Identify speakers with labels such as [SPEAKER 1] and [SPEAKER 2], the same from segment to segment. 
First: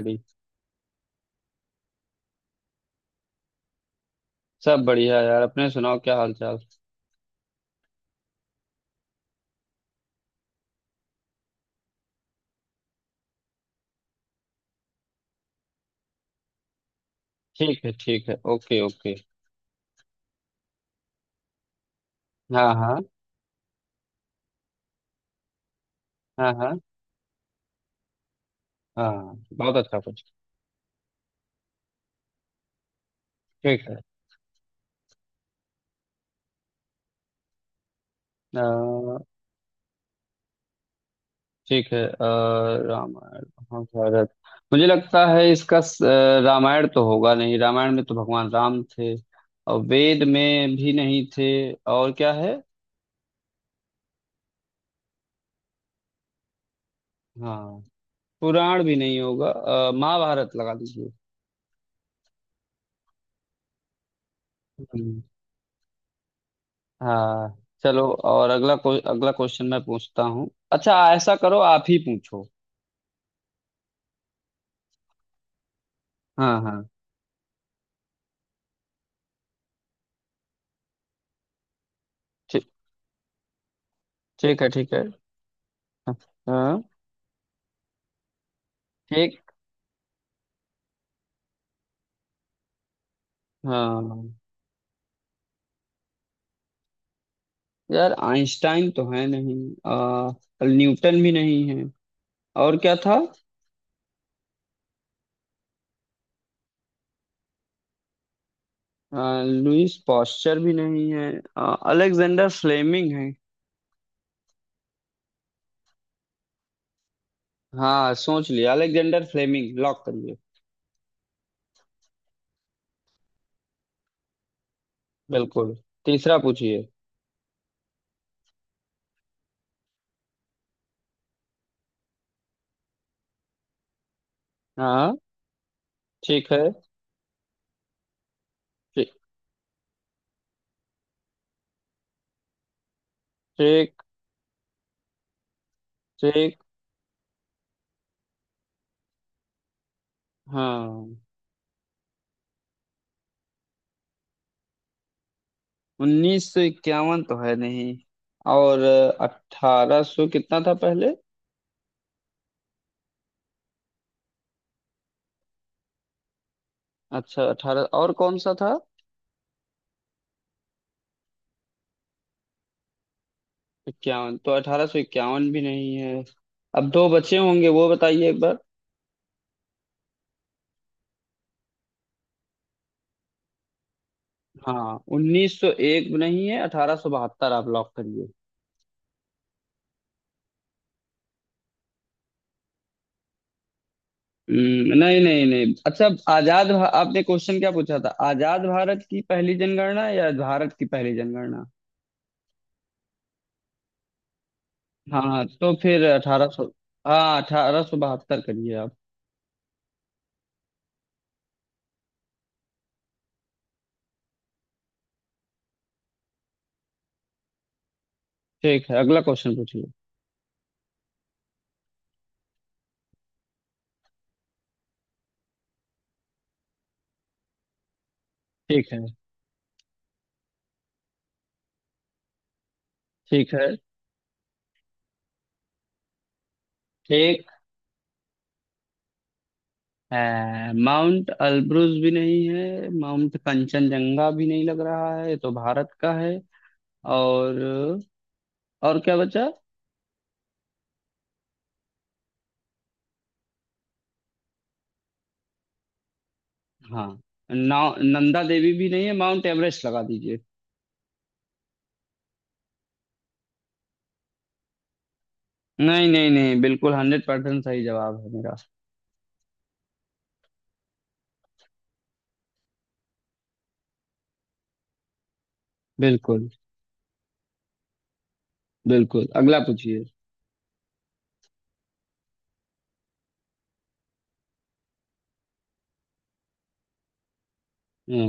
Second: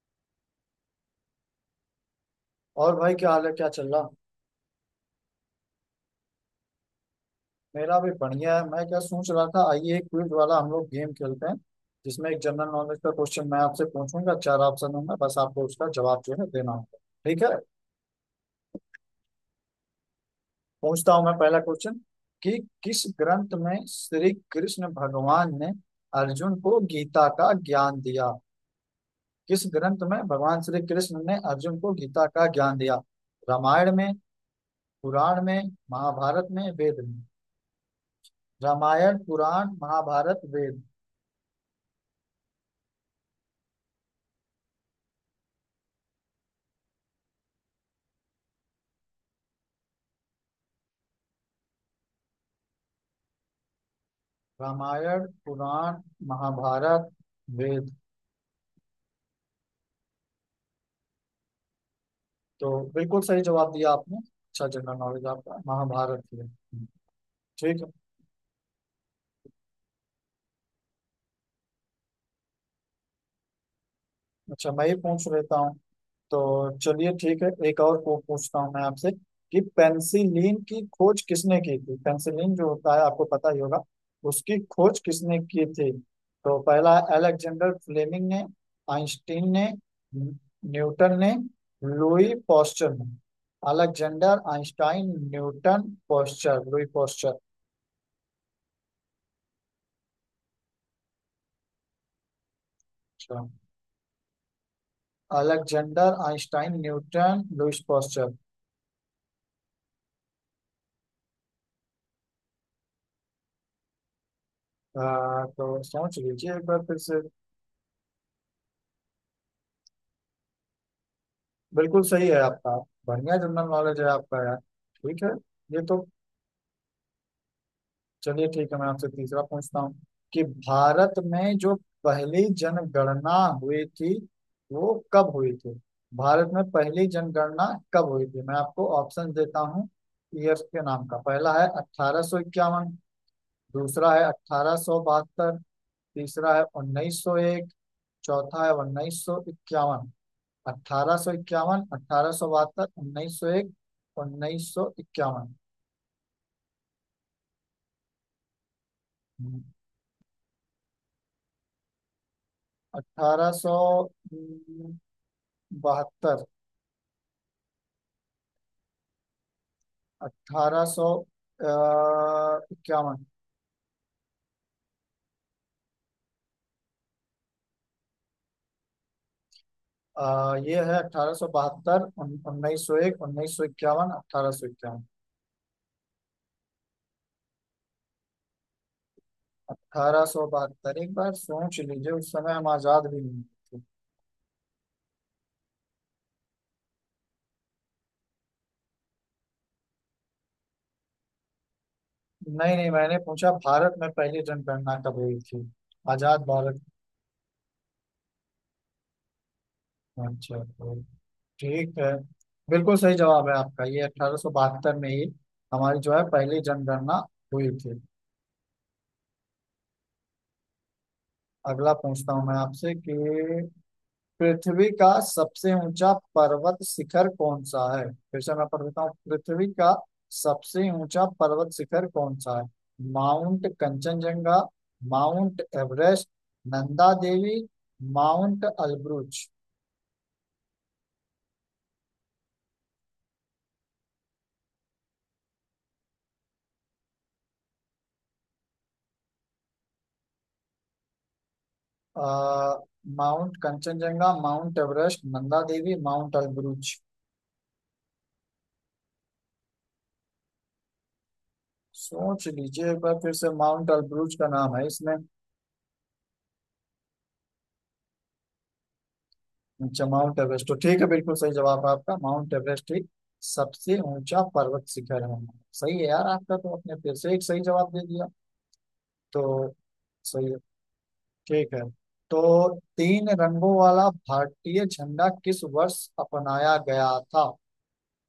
[SPEAKER 1] भी।
[SPEAKER 2] और भाई क्या हाल है, क्या चल रहा?
[SPEAKER 1] सब बढ़िया यार, अपने सुनाओ, क्या हाल चाल।
[SPEAKER 2] मेरा भी बढ़िया है। मैं क्या सोच रहा था, आइए एक क्विज वाला हम लोग गेम खेलते हैं, जिसमें एक जनरल नॉलेज का क्वेश्चन मैं आपसे पूछूंगा, चार ऑप्शन होंगे, बस आपको उसका जवाब जो है देना होगा। ठीक है?
[SPEAKER 1] ठीक है, ठीक है, ओके ओके।
[SPEAKER 2] पूछता हूँ मैं पहला क्वेश्चन कि
[SPEAKER 1] हाँ हाँ।
[SPEAKER 2] किस ग्रंथ में श्री कृष्ण भगवान ने
[SPEAKER 1] हाँ
[SPEAKER 2] अर्जुन
[SPEAKER 1] हाँ।
[SPEAKER 2] को गीता का ज्ञान दिया?
[SPEAKER 1] हाँ,
[SPEAKER 2] किस
[SPEAKER 1] बहुत अच्छा
[SPEAKER 2] ग्रंथ में
[SPEAKER 1] कुछ।
[SPEAKER 2] भगवान श्री कृष्ण ने अर्जुन को गीता का ज्ञान दिया?
[SPEAKER 1] ठीक
[SPEAKER 2] रामायण
[SPEAKER 1] है।
[SPEAKER 2] में, पुराण में, महाभारत में, वेद में। रामायण,
[SPEAKER 1] अ,
[SPEAKER 2] पुराण, महाभारत, वेद।
[SPEAKER 1] ठीक है। रामायण, महाभारत। मुझे लगता है इसका रामायण तो होगा नहीं, रामायण में तो भगवान राम थे। और वेद में भी नहीं थे। और क्या है।
[SPEAKER 2] रामायण, पुराण, महाभारत,
[SPEAKER 1] हाँ।
[SPEAKER 2] वेद।
[SPEAKER 1] पुराण भी नहीं होगा। महाभारत लगा दीजिए।
[SPEAKER 2] तो बिल्कुल सही जवाब दिया आपने। अच्छा जनरल
[SPEAKER 1] हम्म।
[SPEAKER 2] नॉलेज आपका। महाभारत ही है।
[SPEAKER 1] हाँ।
[SPEAKER 2] ठीक है।
[SPEAKER 1] चलो, और अगला क्वेश्चन मैं पूछता हूँ। अच्छा, ऐसा करो, आप ही पूछो।
[SPEAKER 2] अच्छा, मैं ही पूछ लेता हूँ।
[SPEAKER 1] हाँ
[SPEAKER 2] तो
[SPEAKER 1] हाँ।
[SPEAKER 2] चलिए ठीक है, एक और पूछता हूँ मैं आपसे कि पेनिसिलिन की खोज किसने की थी? पेनिसिलिन
[SPEAKER 1] ठीक।
[SPEAKER 2] जो होता है आपको पता ही होगा, उसकी
[SPEAKER 1] ठीक है, ठीक
[SPEAKER 2] खोज
[SPEAKER 1] है।
[SPEAKER 2] किसने की थी?
[SPEAKER 1] हाँ।
[SPEAKER 2] तो
[SPEAKER 1] हाँ।
[SPEAKER 2] पहला, अलेक्जेंडर फ्लेमिंग ने,
[SPEAKER 1] ठीक।
[SPEAKER 2] आइंस्टीन ने, न्यू- न्यूटन ने, लुई पॉस्चर ने।
[SPEAKER 1] हाँ,
[SPEAKER 2] Alexander, Einstein, Newton, Pasteur, Louis Pasteur.
[SPEAKER 1] यार आइंस्टाइन तो है नहीं। आ, न्यूटन भी नहीं है। और क्या था।
[SPEAKER 2] अच्छा, Alexander, Einstein, Newton, Louis posture.
[SPEAKER 1] Lewis Pasteur भी नहीं है। अलेक्जेंडर फ्लेमिंग है।
[SPEAKER 2] तो सोच लीजिए एक बार फिर से।
[SPEAKER 1] हाँ, सोच लिया, अलेक्जेंडर फ्लेमिंग लॉक करिए।
[SPEAKER 2] बिल्कुल सही है आपका। बढ़िया जनरल नॉलेज है आपका यार। ठीक है।
[SPEAKER 1] बिल्कुल।
[SPEAKER 2] ये तो,
[SPEAKER 1] तीसरा पूछिए।
[SPEAKER 2] चलिए ठीक है, मैं आपसे तीसरा पूछता हूँ कि भारत में जो पहली जनगणना हुई थी वो
[SPEAKER 1] हाँ।
[SPEAKER 2] कब हुई थी? भारत
[SPEAKER 1] ठीक है।
[SPEAKER 2] में पहली जनगणना कब हुई थी? मैं आपको
[SPEAKER 1] ठीक।
[SPEAKER 2] ऑप्शन देता हूँ। ईएफ के नाम का पहला है 1851,
[SPEAKER 1] ठीक।
[SPEAKER 2] दूसरा है 1872, तीसरा
[SPEAKER 1] ठीक।
[SPEAKER 2] है 1901, चौथा है 1951।
[SPEAKER 1] हाँ।
[SPEAKER 2] 1851, 1872, 1901, 1951।
[SPEAKER 1] उन्नीस सौ इक्यावन तो है नहीं। और अठारह सौ कितना था पहले।
[SPEAKER 2] अठारह सौ बहत्तर।
[SPEAKER 1] अच्छा, अठारह और कौन सा था।
[SPEAKER 2] 1851।
[SPEAKER 1] इक्यावन तो अठारह सौ इक्यावन भी नहीं है। अब दो बचे होंगे, वो बताइए एक बार।
[SPEAKER 2] ये है 1872, उन्नीस सौ एक, उन्नीस सौ इक्यावन, अठारह सौ
[SPEAKER 1] हाँ,
[SPEAKER 2] इक्यावन।
[SPEAKER 1] उन्नीस सौ एक नहीं है, अठारह सौ बहत्तर आप लॉक करिए।
[SPEAKER 2] अठारह सौ बहत्तर। एक बार सोच लीजिए, उस समय हम आजाद भी नहीं थे।
[SPEAKER 1] नहीं नहीं नहीं, अच्छा, आपने क्वेश्चन क्या पूछा था, आजाद भारत की पहली जनगणना या भारत की पहली जनगणना।
[SPEAKER 2] नहीं नहीं, मैंने पूछा भारत में पहली जनगणना कब हुई
[SPEAKER 1] हाँ,
[SPEAKER 2] थी।
[SPEAKER 1] तो फिर
[SPEAKER 2] आजाद
[SPEAKER 1] अठारह सौ।
[SPEAKER 2] भारत।
[SPEAKER 1] हाँ, अठारह सौ बहत्तर करिए आप।
[SPEAKER 2] अच्छा, ठीक है। बिल्कुल सही जवाब है आपका, ये 1872 में ही हमारी जो है पहली जनगणना हुई थी।
[SPEAKER 1] ठीक है, अगला क्वेश्चन पूछिए।
[SPEAKER 2] अगला पूछता हूँ मैं आपसे कि पृथ्वी का सबसे ऊंचा पर्वत शिखर कौन सा है? फिर से मैं पढ़
[SPEAKER 1] ठीक है।
[SPEAKER 2] देता हूँ, पृथ्वी का सबसे ऊंचा पर्वत शिखर कौन सा है?
[SPEAKER 1] ठीक है।
[SPEAKER 2] Mount Kanchenjunga, Mount Everest, Nanda
[SPEAKER 1] ठीक
[SPEAKER 2] देवी, माउंट अल्ब्रुज।
[SPEAKER 1] है। माउंट अल्ब्रुज भी नहीं है, माउंट कंचनजंगा भी नहीं लग रहा है, ये तो भारत का है। और और क्या बचा।
[SPEAKER 2] अ, Mount Kanchenjunga, Mount Everest, Nanda Devi, Mount Elbrus.
[SPEAKER 1] हाँ। नौ। नंदा देवी भी नहीं है, माउंट एवरेस्ट लगा दीजिए।
[SPEAKER 2] सोच लीजिए एक बार फिर से, माउंट एलब्रूज का नाम है इसमें।
[SPEAKER 1] नहीं नहीं नहीं, बिल्कुल हंड्रेड परसेंट सही जवाब है मेरा।
[SPEAKER 2] अच्छा, माउंट एवरेस्ट तो ठीक है, बिल्कुल सही जवाब है आपका। माउंट एवरेस्ट ही सबसे ऊंचा पर्वत शिखर है। सही है यार
[SPEAKER 1] बिल्कुल।
[SPEAKER 2] आपका, तो आपने फिर से एक सही जवाब दे दिया।
[SPEAKER 1] बिल्कुल, अगला
[SPEAKER 2] तो
[SPEAKER 1] पूछिए।
[SPEAKER 2] सही है, ठीक है। तो तीन रंगों वाला भारतीय झंडा किस वर्ष अपनाया गया था?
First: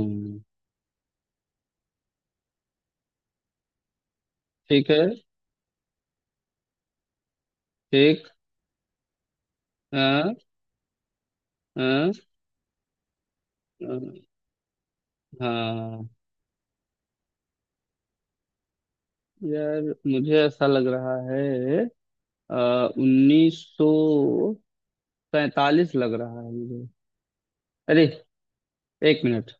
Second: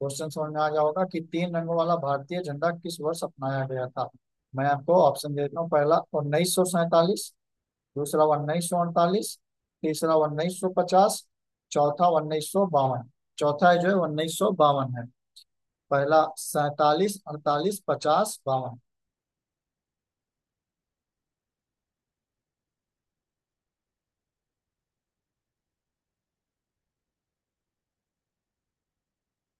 [SPEAKER 2] क्वेश्चन समझ में आ गया होगा कि तीन रंगों वाला भारतीय झंडा किस वर्ष अपनाया गया था? मैं
[SPEAKER 1] ठीक
[SPEAKER 2] आपको
[SPEAKER 1] है।
[SPEAKER 2] ऑप्शन दे देता हूँ। पहला 1947, दूसरा
[SPEAKER 1] ठीक।
[SPEAKER 2] 1948, तीसरा
[SPEAKER 1] हाँ।
[SPEAKER 2] 1950, चौथा
[SPEAKER 1] हाँ।
[SPEAKER 2] 1952। चौथा जो है
[SPEAKER 1] हाँ।
[SPEAKER 2] 1952 है।
[SPEAKER 1] हाँ।
[SPEAKER 2] पहला सैतालीस, अड़तालीस, पचास, बावन।
[SPEAKER 1] यार, मुझे ऐसा लग रहा है, उन्नीस सौ पैंतालीस लग रहा है मुझे। अरे, एक मिनट।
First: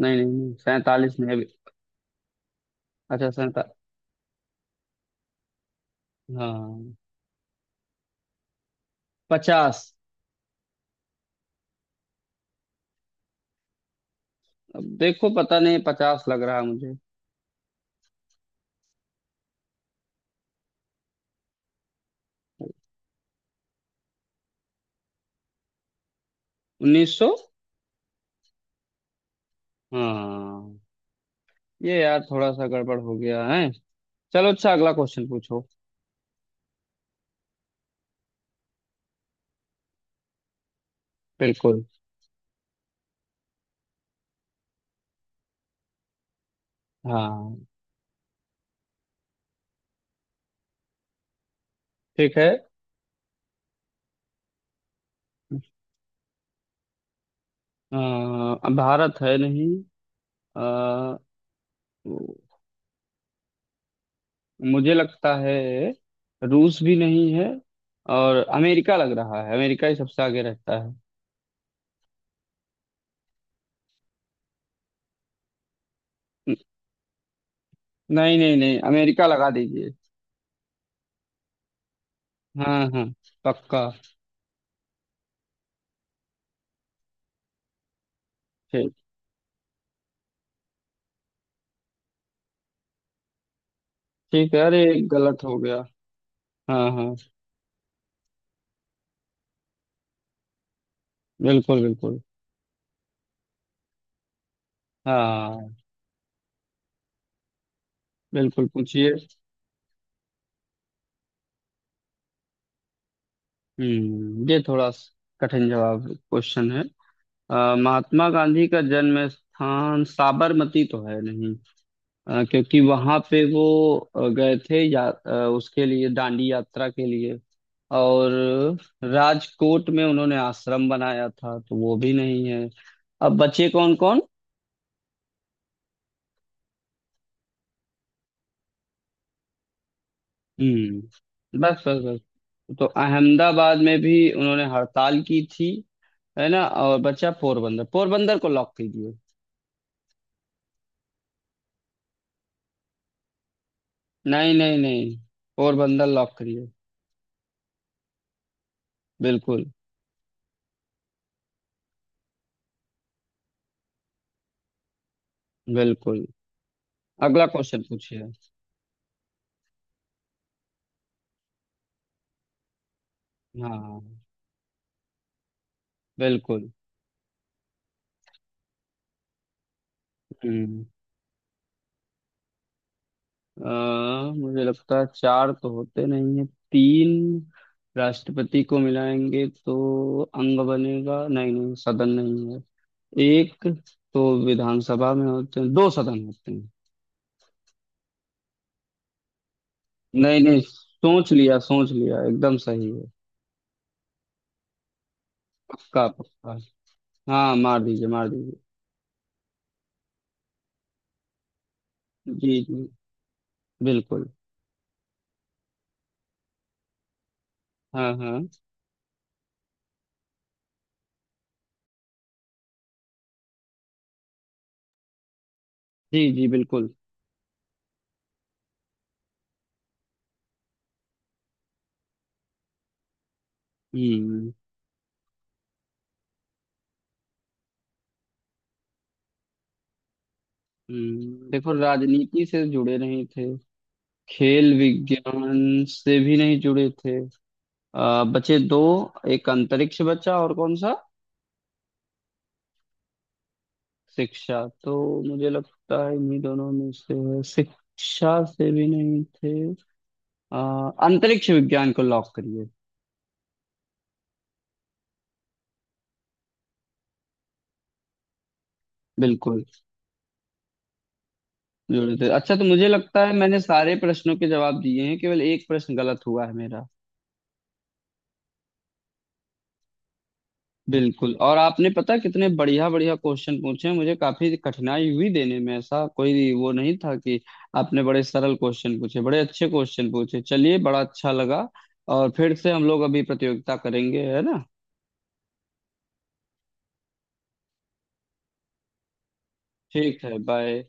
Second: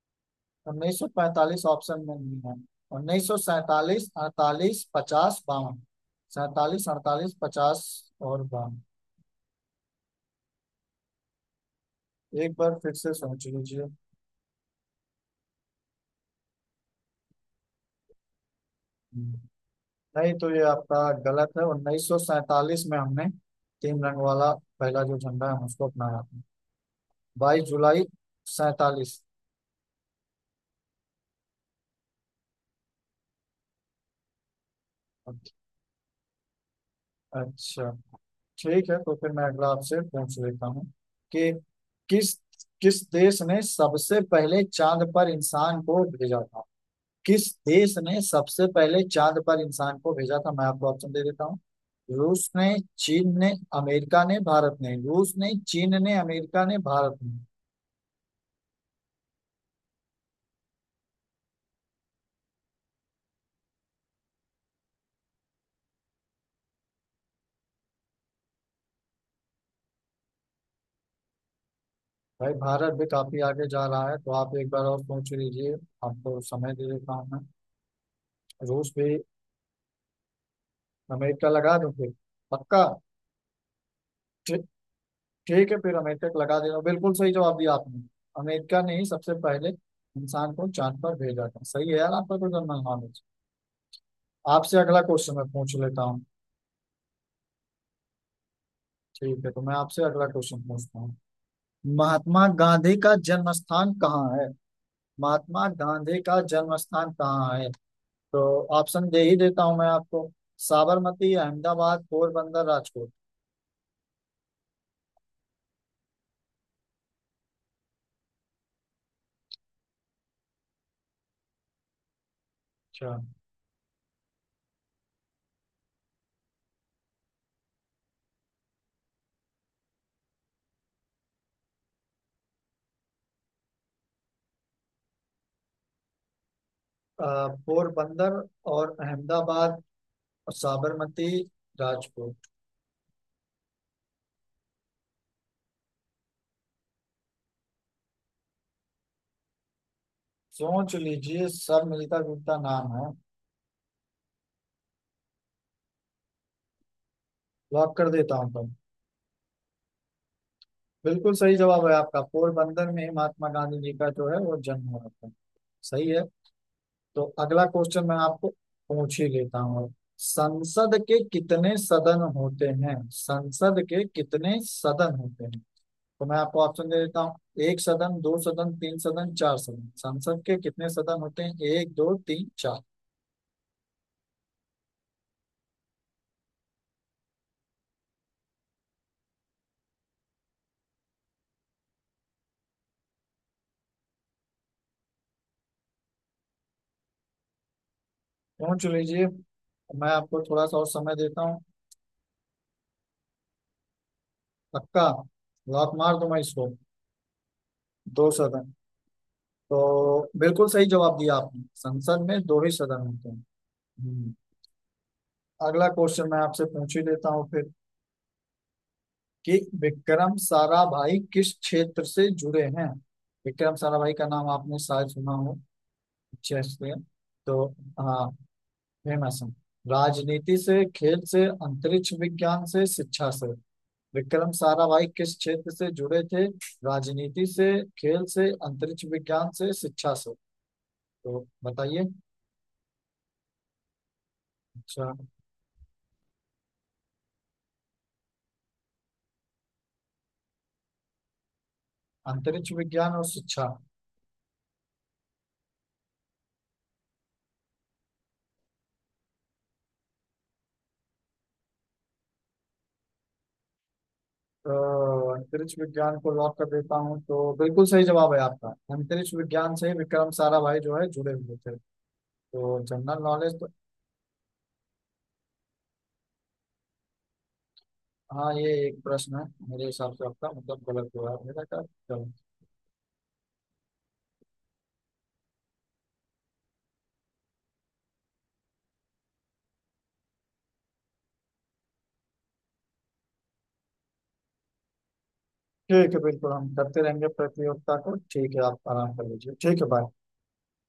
[SPEAKER 1] नहीं नहीं नहीं,
[SPEAKER 2] उन्नीस सौ
[SPEAKER 1] सैंतालीस नहीं अभी।
[SPEAKER 2] पैंतालीस ऑप्शन में नहीं है। उन्नीस
[SPEAKER 1] अच्छा,
[SPEAKER 2] सौ
[SPEAKER 1] सैंता।
[SPEAKER 2] सैतालीस अड़तालीस, पचास, बावन। सैतालीस,
[SPEAKER 1] हाँ।
[SPEAKER 2] अड़तालीस, पचास और बावन।
[SPEAKER 1] पचास।
[SPEAKER 2] एक बार फिर से सोच लीजिए।
[SPEAKER 1] अब देखो, पता नहीं, पचास लग रहा है मुझे।
[SPEAKER 2] नहीं, तो ये आपका गलत है। उन्नीस सौ सैतालीस में हमने तीन रंग वाला पहला जो झंडा है हम उसको अपनाया।
[SPEAKER 1] उन्नीस सौ।
[SPEAKER 2] 22 जुलाई सैतालीस।
[SPEAKER 1] हाँ, ये यार थोड़ा सा गड़बड़ हो गया है। चलो, अच्छा, अगला क्वेश्चन पूछो।
[SPEAKER 2] अच्छा, ठीक है, तो फिर मैं अगला आपसे पूछ लेता हूँ कि
[SPEAKER 1] बिल्कुल।
[SPEAKER 2] किस किस देश ने सबसे पहले चांद पर इंसान को भेजा था? किस
[SPEAKER 1] हाँ।
[SPEAKER 2] देश ने सबसे पहले चांद पर इंसान को भेजा था? मैं आपको ऑप्शन दे देता हूँ।
[SPEAKER 1] ठीक है।
[SPEAKER 2] रूस ने, चीन ने, अमेरिका ने, भारत ने। रूस ने, चीन ने, अमेरिका ने, भारत ने।
[SPEAKER 1] अ, भारत है नहीं। अ, मुझे लगता है रूस भी नहीं है। और अमेरिका लग रहा है, अमेरिका ही सबसे आगे रहता है।
[SPEAKER 2] भाई, भारत भी काफी आगे जा रहा है, तो आप एक बार और पूछ लीजिए। आपको समय दे देता हूँ मैं।
[SPEAKER 1] नहीं नहीं नहीं,
[SPEAKER 2] रूस भी?
[SPEAKER 1] अमेरिका लगा दीजिए।
[SPEAKER 2] अमेरिका लगा दूं फिर? पक्का?
[SPEAKER 1] हाँ हाँ, पक्का।
[SPEAKER 2] ठीक है, फिर अमेरिका को लगा देना। बिल्कुल सही जवाब दिया आपने। अमेरिका
[SPEAKER 1] ठीक।
[SPEAKER 2] ने ही सबसे पहले इंसान को चांद पर भेजा था। सही है यार आपका, तो जनरल नॉलेज।
[SPEAKER 1] ठीक है।
[SPEAKER 2] आपसे
[SPEAKER 1] अरे,
[SPEAKER 2] अगला क्वेश्चन
[SPEAKER 1] गलत
[SPEAKER 2] मैं
[SPEAKER 1] हो
[SPEAKER 2] पूछ
[SPEAKER 1] गया।
[SPEAKER 2] लेता हूँ।
[SPEAKER 1] हाँ हाँ।
[SPEAKER 2] ठीक है, तो मैं आपसे अगला क्वेश्चन पूछता हूँ।
[SPEAKER 1] बिल्कुल बिल्कुल।
[SPEAKER 2] महात्मा गांधी का जन्म स्थान कहाँ है? महात्मा
[SPEAKER 1] हाँ।
[SPEAKER 2] गांधी का जन्म स्थान कहाँ है? तो
[SPEAKER 1] बिल्कुल,
[SPEAKER 2] ऑप्शन
[SPEAKER 1] पूछिए।
[SPEAKER 2] दे ही देता हूँ मैं आपको। साबरमती, अहमदाबाद, पोरबंदर, राजकोट।
[SPEAKER 1] हम्म ये थोड़ा स- कठिन जवाब क्वेश्चन है। महात्मा गांधी का जन्म स्थान साबरमती तो है नहीं। क्योंकि
[SPEAKER 2] अच्छा,
[SPEAKER 1] वहां पे वो गए थे या उसके लिए दांडी यात्रा के लिए। और राजकोट में उन्होंने आश्रम बनाया था, तो वो भी नहीं है। अब बचे कौन कौन।
[SPEAKER 2] पोरबंदर और अहमदाबाद और साबरमती,
[SPEAKER 1] हम्म, बस बस
[SPEAKER 2] राजकोट।
[SPEAKER 1] बस। तो अहमदाबाद में भी उन्होंने हड़ताल की थी, है ना। और बचा पोरबंदर, पोरबंदर को लॉक कीजिए।
[SPEAKER 2] सोच लीजिए, सब मिलता जुलता नाम है।
[SPEAKER 1] नहीं नहीं नहीं, पोरबंदर लॉक करिए।
[SPEAKER 2] लॉक कर देता हूँ तुम।
[SPEAKER 1] बिल्कुल।
[SPEAKER 2] बिल्कुल सही जवाब है आपका, पोरबंदर में ही महात्मा गांधी जी का जो है वो जन्म हुआ था। सही है।
[SPEAKER 1] बिल्कुल,
[SPEAKER 2] तो
[SPEAKER 1] अगला
[SPEAKER 2] अगला
[SPEAKER 1] क्वेश्चन
[SPEAKER 2] क्वेश्चन मैं
[SPEAKER 1] पूछिए।
[SPEAKER 2] आपको पूछ ही लेता हूँ। संसद के कितने सदन होते हैं? संसद के
[SPEAKER 1] हाँ।
[SPEAKER 2] कितने सदन होते हैं? तो मैं आपको
[SPEAKER 1] बिल्कुल।
[SPEAKER 2] ऑप्शन दे देता हूँ। एक सदन, दो सदन, तीन सदन, चार सदन। संसद के
[SPEAKER 1] हम्म।
[SPEAKER 2] कितने सदन होते हैं? एक, दो, तीन, चार।
[SPEAKER 1] मुझे लगता है चार तो होते नहीं है। तीन, राष्ट्रपति को मिलाएंगे तो अंग बनेगा, नहीं नहीं सदन नहीं है। एक तो विधानसभा में होते हैं, दो सदन होते हैं।
[SPEAKER 2] पूछ लीजिए, मैं
[SPEAKER 1] नहीं
[SPEAKER 2] आपको
[SPEAKER 1] नहीं,
[SPEAKER 2] थोड़ा सा और समय
[SPEAKER 1] सोच
[SPEAKER 2] देता
[SPEAKER 1] लिया,
[SPEAKER 2] हूँ।
[SPEAKER 1] सोच लिया, एकदम सही है।
[SPEAKER 2] पक्का? लॉक
[SPEAKER 1] पक्का
[SPEAKER 2] मार दूं मैं
[SPEAKER 1] पक्का।
[SPEAKER 2] इसको?
[SPEAKER 1] हाँ, मार दीजिए, मार
[SPEAKER 2] दो
[SPEAKER 1] दीजिए।
[SPEAKER 2] सदन। तो बिल्कुल सही जवाब दिया आपने। संसद में
[SPEAKER 1] जी
[SPEAKER 2] दो ही
[SPEAKER 1] जी,
[SPEAKER 2] सदन होते हैं।
[SPEAKER 1] बिल्कुल।
[SPEAKER 2] हम्म, अगला क्वेश्चन मैं आपसे पूछ ही लेता हूँ फिर
[SPEAKER 1] हाँ हाँ।
[SPEAKER 2] कि विक्रम साराभाई किस क्षेत्र से जुड़े हैं? विक्रम साराभाई का नाम आपने शायद सुना हो।
[SPEAKER 1] जी जी,
[SPEAKER 2] चेस
[SPEAKER 1] बिल्कुल।
[SPEAKER 2] से, तो हाँ, फेमस है। राजनीति से, खेल से, अंतरिक्ष विज्ञान से, शिक्षा से। विक्रम
[SPEAKER 1] हम्म।
[SPEAKER 2] साराभाई किस क्षेत्र से जुड़े थे? राजनीति से, खेल से, अंतरिक्ष विज्ञान से, शिक्षा से। तो
[SPEAKER 1] हम्म, देखो,
[SPEAKER 2] बताइए।
[SPEAKER 1] राजनीति से जुड़े नहीं थे। खेल
[SPEAKER 2] अच्छा,
[SPEAKER 1] विज्ञान से भी नहीं जुड़े थे। बचे दो, एक अंतरिक्ष बचा और कौन सा।
[SPEAKER 2] अंतरिक्ष विज्ञान और शिक्षा।
[SPEAKER 1] शिक्षा, तो मुझे लगता है इन्हीं दोनों में से है। शिक्षा से भी नहीं थे। अंतरिक्ष विज्ञान को लॉक करिए।
[SPEAKER 2] तो अंतरिक्ष विज्ञान को लॉक कर देता हूँ, तो बिल्कुल सही जवाब है आपका। अंतरिक्ष
[SPEAKER 1] बिल्कुल।
[SPEAKER 2] विज्ञान से विक्रम साराभाई जो है जुड़े हुए थे।
[SPEAKER 1] जोड़े थे, अच्छा। तो
[SPEAKER 2] तो
[SPEAKER 1] मुझे
[SPEAKER 2] जनरल
[SPEAKER 1] लगता है
[SPEAKER 2] नॉलेज
[SPEAKER 1] मैंने
[SPEAKER 2] तो,
[SPEAKER 1] सारे प्रश्नों के जवाब दिए हैं, केवल एक प्रश्न गलत हुआ है मेरा।
[SPEAKER 2] हाँ, ये एक प्रश्न है, मेरे हिसाब से आपका मतलब गलत हो
[SPEAKER 1] बिल्कुल,
[SPEAKER 2] रहा है
[SPEAKER 1] और
[SPEAKER 2] मेरा ख्याल।
[SPEAKER 1] आपने पता
[SPEAKER 2] चलो
[SPEAKER 1] कितने बढ़िया बढ़िया क्वेश्चन पूछे हैं, मुझे काफी कठिनाई हुई देने में, ऐसा कोई वो नहीं था कि आपने बड़े सरल क्वेश्चन पूछे, बड़े अच्छे क्वेश्चन पूछे। चलिए, बड़ा अच्छा लगा। और फिर से हम लोग अभी प्रतियोगिता करेंगे, है ना।
[SPEAKER 2] ठीक है, बिल्कुल, हम करते रहेंगे प्रतियोगिता को। ठीक है, आप आराम कर लीजिए। ठीक है, बाय।
[SPEAKER 1] ठीक है, बाय।